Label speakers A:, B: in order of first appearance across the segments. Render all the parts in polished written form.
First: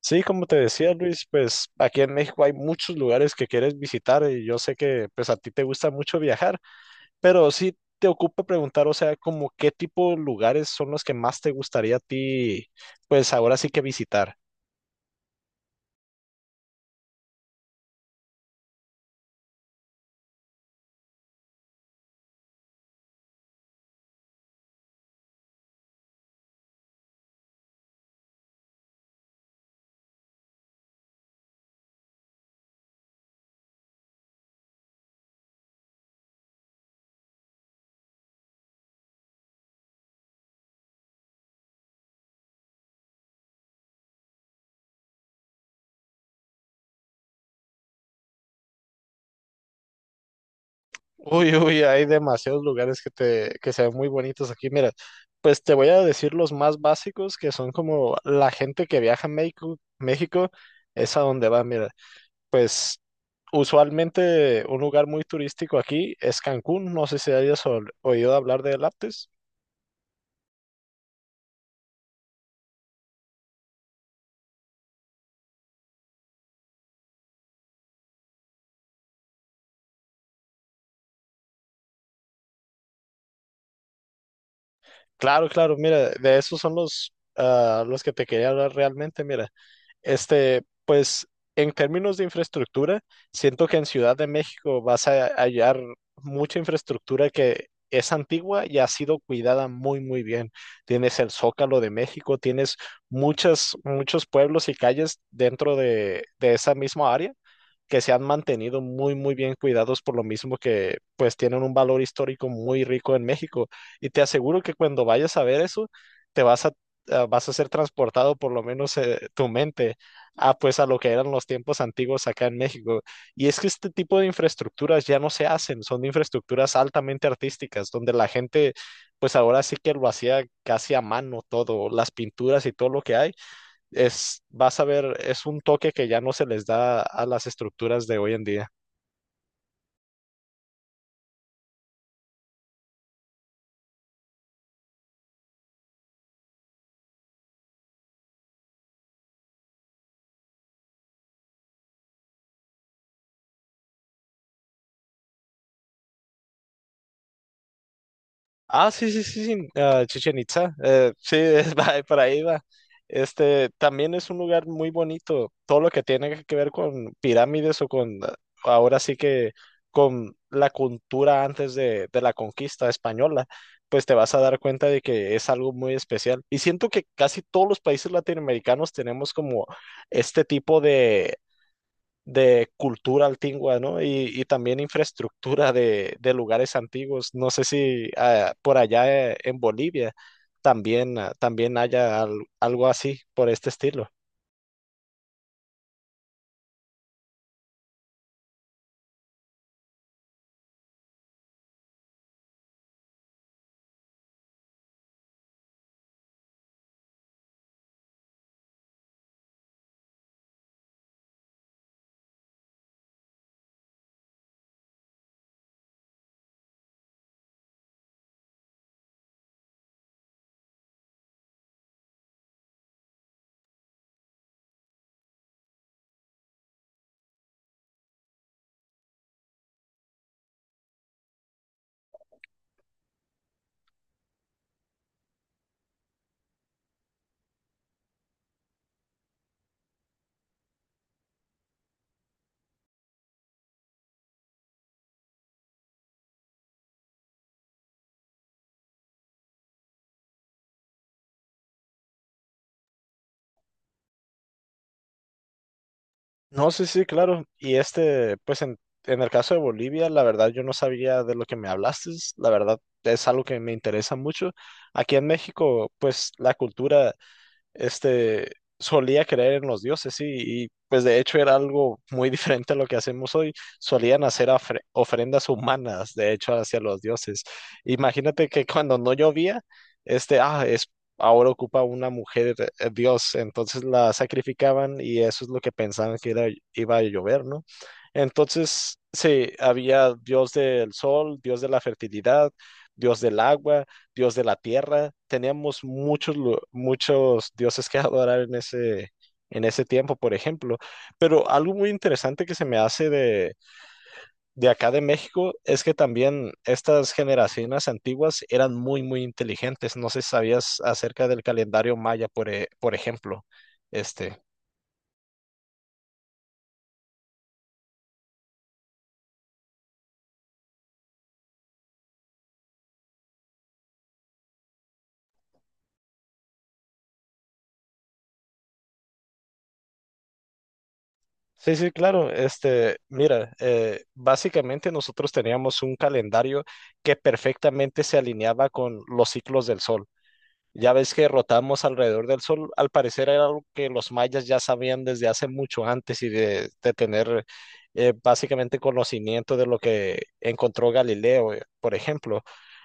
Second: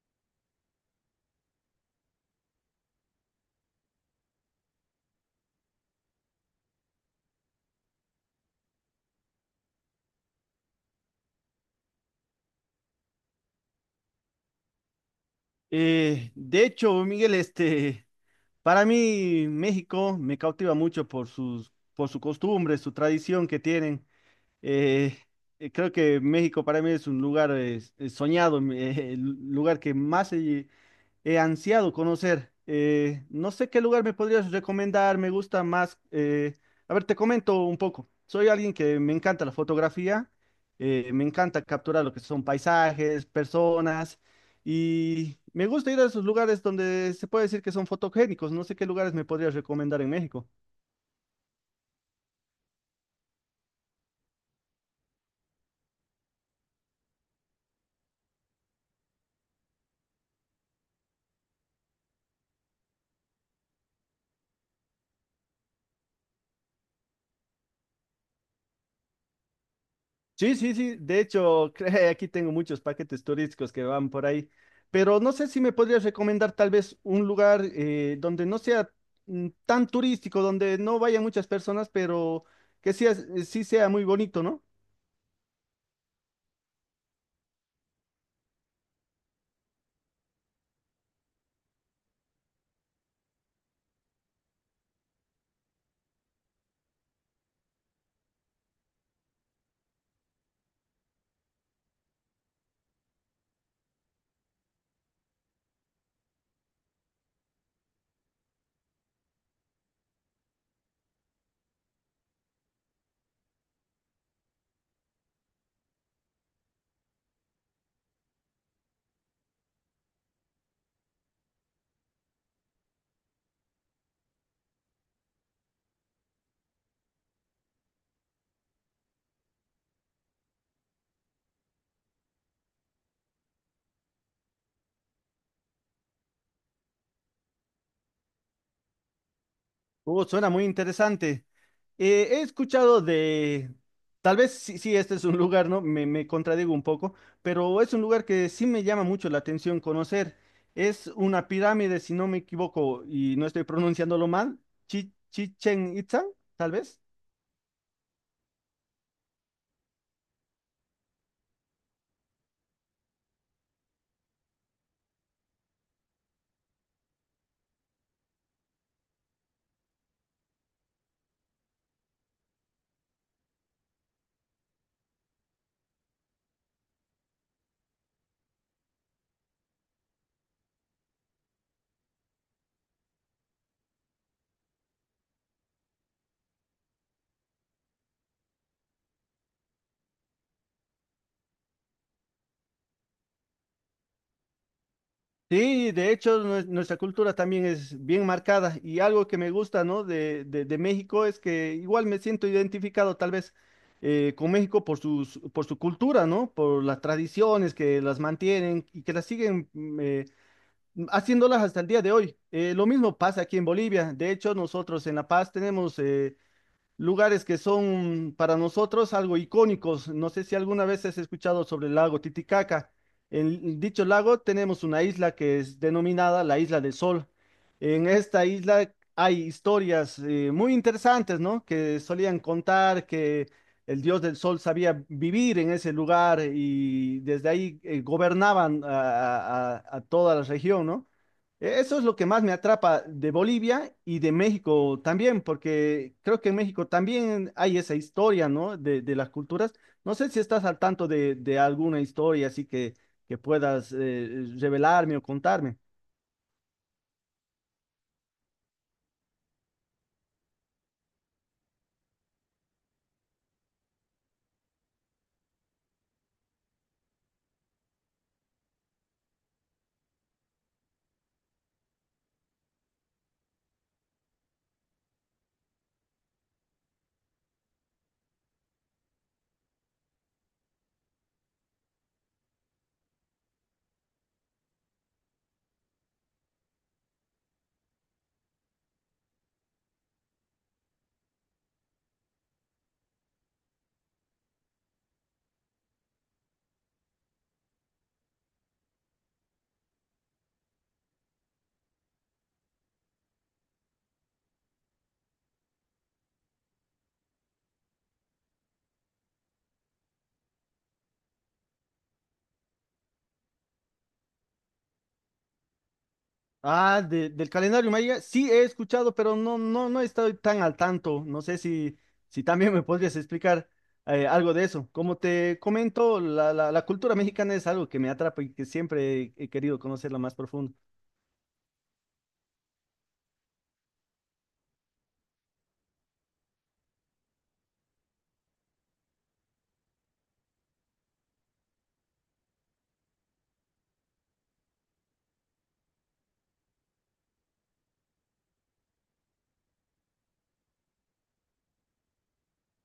A: Sí, como te decía Luis, pues aquí en México hay muchos lugares que quieres visitar y yo sé que pues a ti te gusta mucho viajar, pero sí te ocupa preguntar, o sea, como qué tipo de lugares son los que más te gustaría a ti, pues ahora sí que visitar.
B: De hecho, Miguel, para mí México me cautiva mucho por su costumbre, su tradición que tienen. Eh, Creo que México para mí es un lugar soñado, el lugar que he ansiado conocer. No sé qué lugar me podrías recomendar, me gusta más. A ver, te comento un poco. Soy alguien que me encanta la fotografía, me encanta capturar lo que son paisajes, personas, y me gusta ir a esos lugares donde se puede decir que son fotogénicos. No sé qué lugares me podrías recomendar en México.
A: Uy, uy, hay demasiados lugares que te, que se ven muy bonitos aquí. Mira, pues te voy a decir los más básicos que son como la gente que viaja a México. México es a donde va, mira. Pues usualmente un lugar muy turístico aquí es Cancún. No sé si hayas oído hablar de Aptis.
B: Sí, sí, sí. De hecho, aquí tengo muchos paquetes turísticos que van por ahí. Pero no sé si me podrías recomendar tal vez un lugar donde no sea tan turístico, donde no vayan muchas personas, pero que sea, sí sea muy bonito, ¿no?
A: Claro, claro, mira, de esos son los, ah, los que te quería hablar realmente. Mira, pues en términos de infraestructura, siento que en Ciudad de México vas a hallar mucha infraestructura que es antigua y ha sido cuidada muy, muy bien. Tienes el Zócalo de México, tienes muchas, muchos pueblos y calles dentro de esa misma área que se han mantenido muy, muy bien cuidados por lo mismo que pues tienen un valor histórico muy rico en México. Y te aseguro que cuando vayas a ver eso, te vas a, vas a ser transportado por lo menos tu mente a pues a lo que eran los tiempos antiguos acá en México. Y es que este tipo de infraestructuras ya no se hacen, son infraestructuras altamente artísticas, donde la gente pues ahora sí que lo hacía casi a mano todo, las pinturas y todo lo que hay es, vas a ver, es un toque que ya no se les da a las estructuras de hoy en día.
B: Suena muy interesante. Eh, he escuchado de, tal vez sí, sí, este es un lugar, ¿no? Me contradigo un poco, pero es un lugar que sí me llama mucho la atención conocer. Es una pirámide, si no me equivoco y no estoy pronunciándolo mal, Chichen Itza, tal vez.
A: Ah, sí, sí, sí, sí, ah, Chichen Itza. Sí, es, por ahí va. Este también es un lugar muy bonito. Todo lo que tiene que ver con pirámides o con, ah, ahora sí que con la cultura antes de la conquista española, pues te vas a dar cuenta de que es algo muy especial. Y siento que casi todos los países latinoamericanos tenemos como este tipo de cultura antigua, ¿no? Y también infraestructura de lugares antiguos. No sé si por allá en Bolivia también, ah, también haya algo así por este estilo.
B: Sí, de hecho, nuestra cultura también es bien marcada y algo que me gusta, ¿no? De México es que igual me siento identificado tal vez con México por su cultura, ¿no? Por las tradiciones que las mantienen y que las siguen haciéndolas hasta el día de hoy. Lo mismo pasa aquí en Bolivia. De hecho, nosotros en La Paz tenemos lugares que son para nosotros algo icónicos. No sé si alguna vez has escuchado sobre el lago Titicaca. En dicho lago tenemos una isla que es denominada la Isla del Sol. En esta isla hay historias muy interesantes, ¿no? Que solían contar que el dios del sol sabía vivir en ese lugar y desde ahí gobernaban a toda la región, ¿no? Eso es lo que más me atrapa de Bolivia y de México también, porque creo que en México también hay esa historia, ¿no? De las culturas. No sé si estás al tanto de alguna historia así que puedas revelarme o contarme.
A: No, sí, sí, claro. Y este, pues en el caso de Bolivia, la verdad yo no sabía de lo que me hablaste. La verdad es algo que me interesa mucho. Aquí en México, pues la cultura este, solía creer en los dioses, sí y pues de hecho era algo muy diferente a lo que hacemos hoy. Solían hacer ofrendas humanas, de hecho, hacia los dioses. Imagínate que cuando no llovía, este, ah, es, ahora ocupa una mujer dios, entonces la sacrificaban y eso es lo que pensaban que iba a llover, ¿no? Entonces, sí, había dios del sol, dios de la fertilidad, dios del agua, dios de la tierra. Teníamos muchos, muchos dioses que adorar en ese tiempo, por ejemplo. Pero algo muy interesante que se me hace de acá de México es que también estas generaciones antiguas eran muy, muy inteligentes. No sé si sabías acerca del calendario maya, por, por ejemplo. Este.
B: Ah, del calendario maya, sí he escuchado, pero no, no, no estoy tan al tanto. No sé si, si también me podrías explicar algo de eso. Como te comento, la cultura mexicana es algo que me atrapa y que siempre he querido conocerla más profundo.
A: Sí, sí, claro. Este, mira, básicamente nosotros teníamos un calendario que perfectamente se alineaba con los ciclos del sol. Ya ves que rotamos alrededor del Sol, al parecer era algo que los mayas ya sabían desde hace mucho antes y de tener básicamente conocimiento de lo que encontró Galileo, por ejemplo.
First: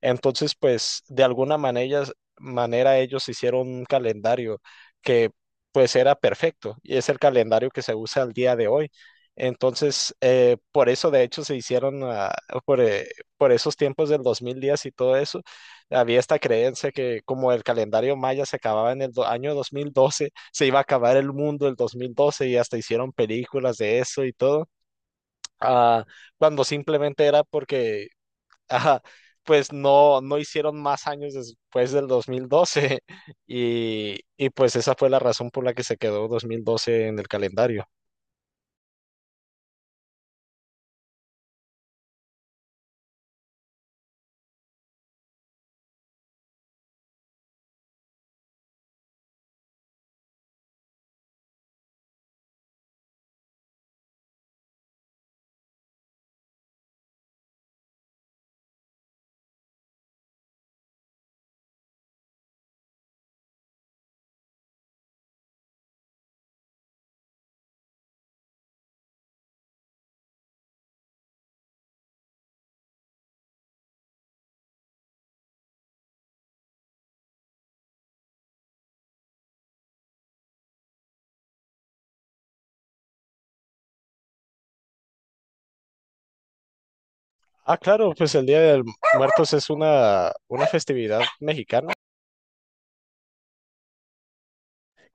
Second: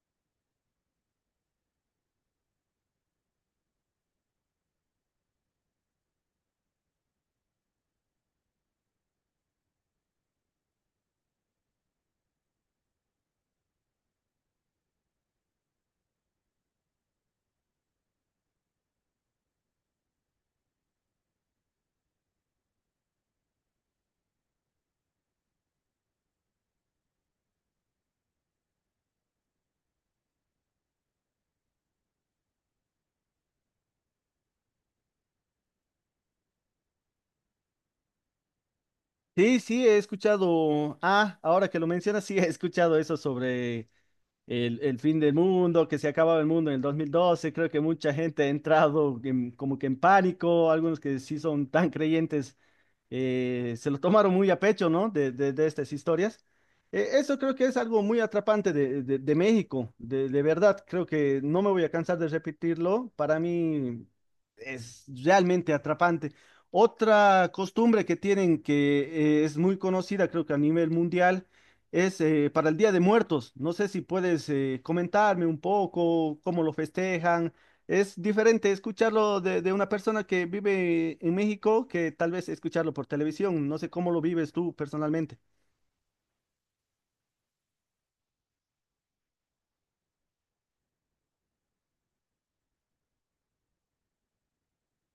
A: Entonces, pues de alguna manera, manera ellos hicieron un calendario que pues era perfecto y es el calendario que se usa al día de hoy. Entonces, por eso de hecho se hicieron ah, por, eh, por esos tiempos del dos mil días y todo eso había esta creencia que como el calendario maya se acababa en el año 2012, se iba a acabar el mundo el 2012 y hasta hicieron películas de eso y todo, ah, cuando simplemente era porque ah, pues no, no hicieron más años después del 2012 y pues esa fue la razón por la que se quedó 2012 en el calendario.
B: Sí, sí, he escuchado. Ah, ahora que lo mencionas, sí, he escuchado eso sobre el fin del mundo, que se acababa el mundo en el 2012. Creo que mucha gente ha entrado como que en pánico, algunos que sí son tan creyentes se lo tomaron muy a pecho, ¿no? De estas historias. Eso creo que es algo muy atrapante de, de México, de verdad, creo que no me voy a cansar de repetirlo, para mí es realmente atrapante. Otra costumbre que tienen que es muy conocida, creo que a nivel mundial, es para el Día de Muertos. No sé si puedes comentarme un poco cómo lo festejan, es diferente escucharlo de una persona que vive en México que tal vez escucharlo por televisión. No sé cómo lo vives tú personalmente.
A: Ah, claro, pues el Día de Muertos es una festividad mexicana,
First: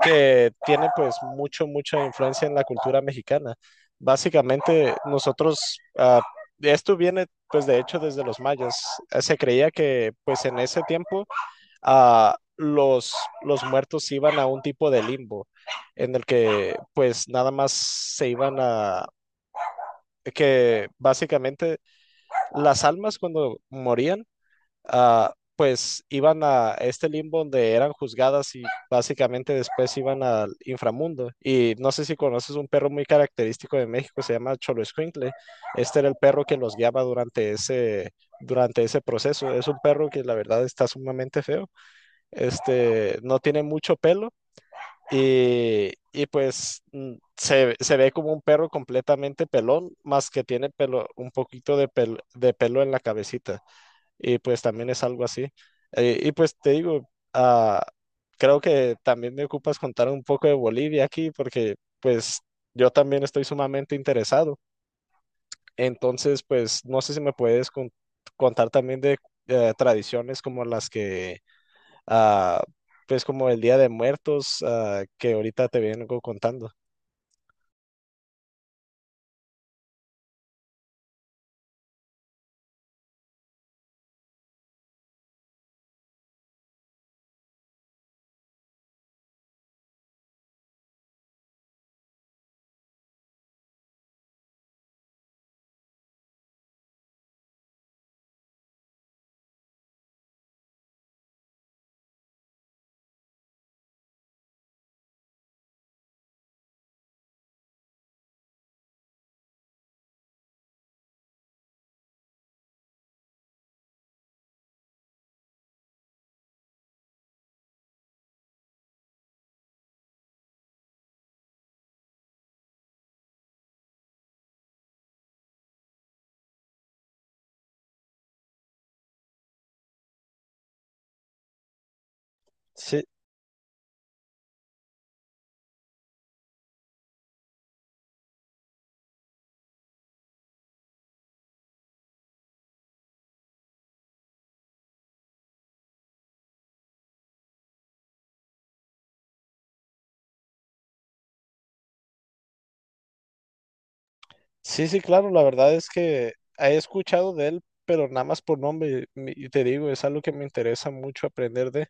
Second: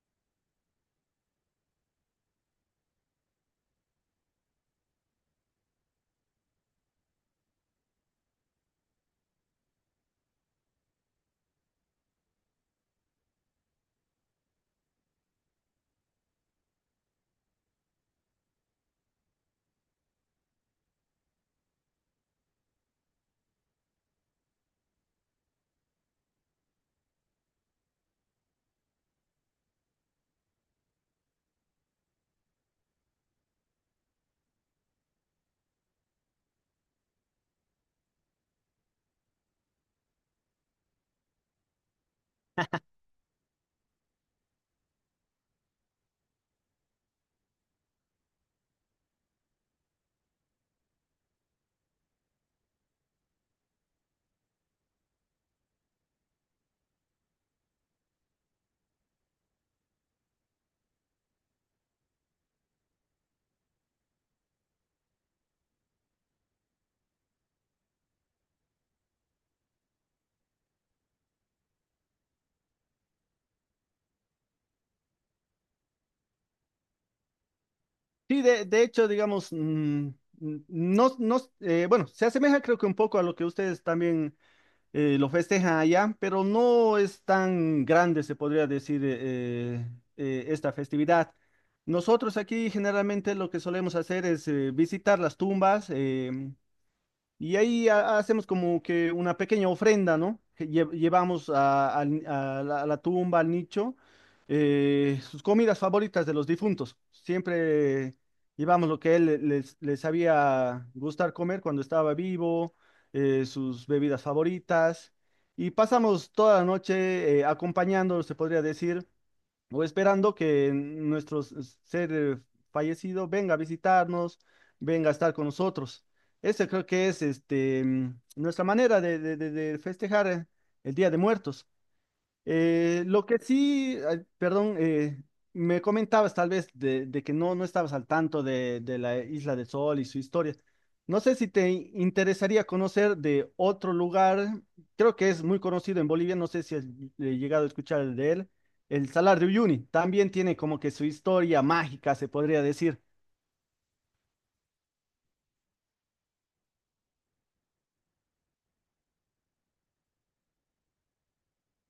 A: que tiene pues mucho, mucha influencia en la cultura mexicana. Básicamente nosotros, ah, esto viene pues de hecho desde los mayas. Se creía que pues en ese tiempo ah, los muertos iban a un tipo de limbo en el que pues nada más se iban a... que básicamente las almas cuando morían ah, pues iban a este limbo donde eran juzgadas y básicamente después iban al inframundo. Y no sé si conoces un perro muy característico de México, se llama Xoloescuincle. Este era el perro que los guiaba durante ese proceso. Es un perro que la verdad está sumamente feo. Este, no tiene mucho pelo. Y pues mm, se ve como un perro completamente pelón, más que tiene pelo, un poquito de, de pelo en la cabecita y pues también es algo así. Y pues te digo, ah, creo que también me ocupas contar un poco de Bolivia aquí porque pues yo también estoy sumamente interesado. Entonces, pues no sé si me puedes contar también de tradiciones como las que, ah, pues como el Día de Muertos, ah, que ahorita te vengo contando.
B: Sí, de hecho, digamos, no, no, bueno, se asemeja creo que un poco a lo que ustedes también lo festejan allá, pero no es tan grande, se podría decir, esta festividad. Nosotros aquí generalmente lo que solemos hacer es visitar las tumbas. Y ahí hacemos como que una pequeña ofrenda, ¿no? Que llevamos a la tumba, al nicho, sus comidas favoritas de los difuntos. Siempre llevamos lo que les, les sabía gustar comer cuando estaba vivo, sus bebidas favoritas. Y pasamos toda la noche acompañándolo, se podría decir, o esperando que nuestro ser fallecido venga a visitarnos, venga a estar con nosotros. Esa creo que es nuestra manera de, de festejar el Día de Muertos.
A: Sí,
B: Lo que sí, ay, perdón, me comentabas tal vez de que no, no estabas al tanto de la Isla del Sol y su historia. No sé si te interesaría conocer de otro lugar, creo que es muy conocido en Bolivia, no sé si has llegado a escuchar de él, el Salar de Uyuni. También tiene como que su historia mágica, se podría decir.
A: sí, sí, claro, la verdad es que he escuchado de él, pero nada más por nombre, y te digo, es algo que me interesa mucho aprender de.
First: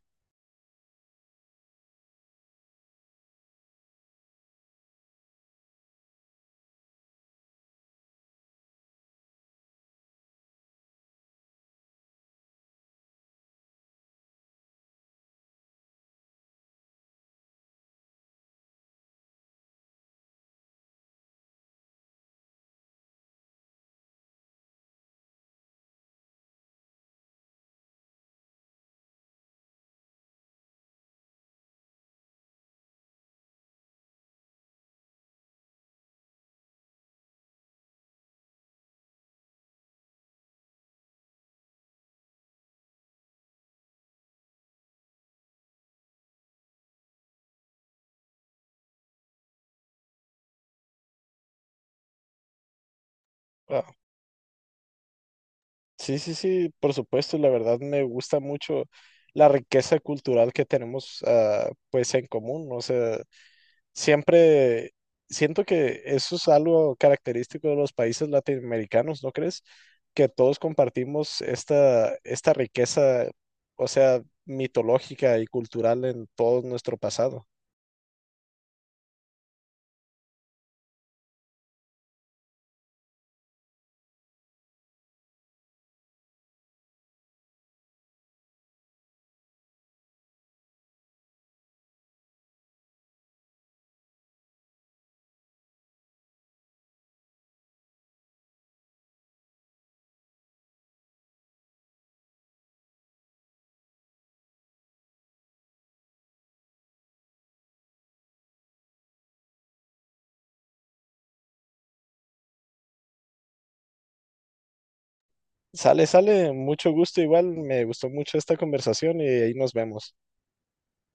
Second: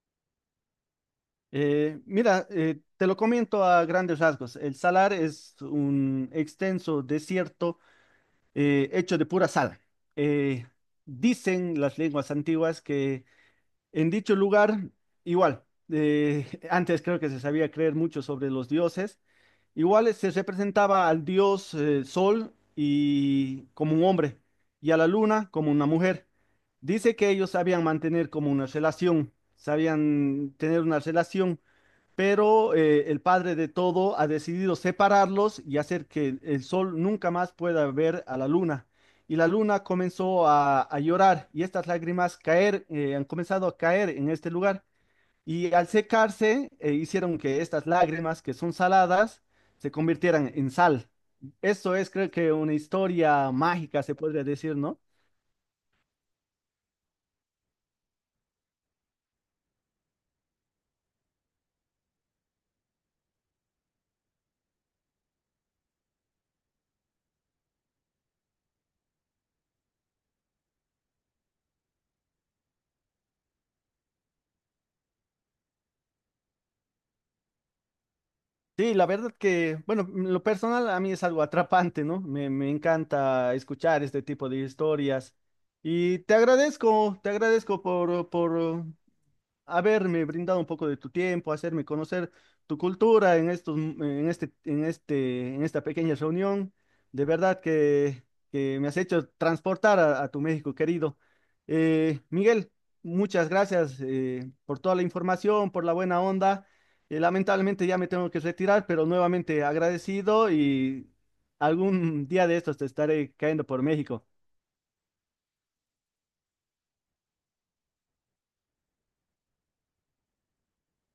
B: Te lo comento a grandes rasgos. El Salar es un extenso desierto hecho de pura sal. Eh, Dicen las lenguas antiguas que en dicho lugar, igual, antes creo que se sabía creer mucho sobre los dioses, igual se representaba al dios Sol y como un hombre y a la luna como una mujer. Dice que ellos sabían mantener como una relación, sabían tener una relación, pero el Padre de todo ha decidido separarlos y hacer que el sol nunca más pueda ver a la luna. Y la luna comenzó a llorar y estas lágrimas caer, han comenzado a caer en este lugar. Y al secarse, hicieron que estas lágrimas, que son saladas, se convirtieran en sal. Esto es, creo que, una historia
A: Wow.
B: mágica, se podría decir, ¿no?
A: Sí, sí, sí, por supuesto, la verdad me gusta mucho la riqueza cultural que tenemos ah, pues en común, o sea, siempre siento que eso es algo característico de los países latinoamericanos, ¿no crees? Que todos compartimos esta, esta riqueza, o sea, mitológica y cultural en todo nuestro pasado.
B: Sí, la verdad que, bueno, en lo personal a mí es algo atrapante, ¿no? Me encanta escuchar este tipo de historias. Y te agradezco por haberme brindado un poco de tu tiempo, hacerme conocer tu cultura en estos, en esta pequeña reunión. De verdad que me has hecho transportar a tu México querido. Miguel, muchas gracias por toda la información, por la buena onda. Lamentablemente ya me tengo que retirar, pero nuevamente agradecido y algún día de estos te estaré cayendo por México.
A: Sale, sale, mucho gusto igual, me gustó mucho esta conversación y ahí nos vemos.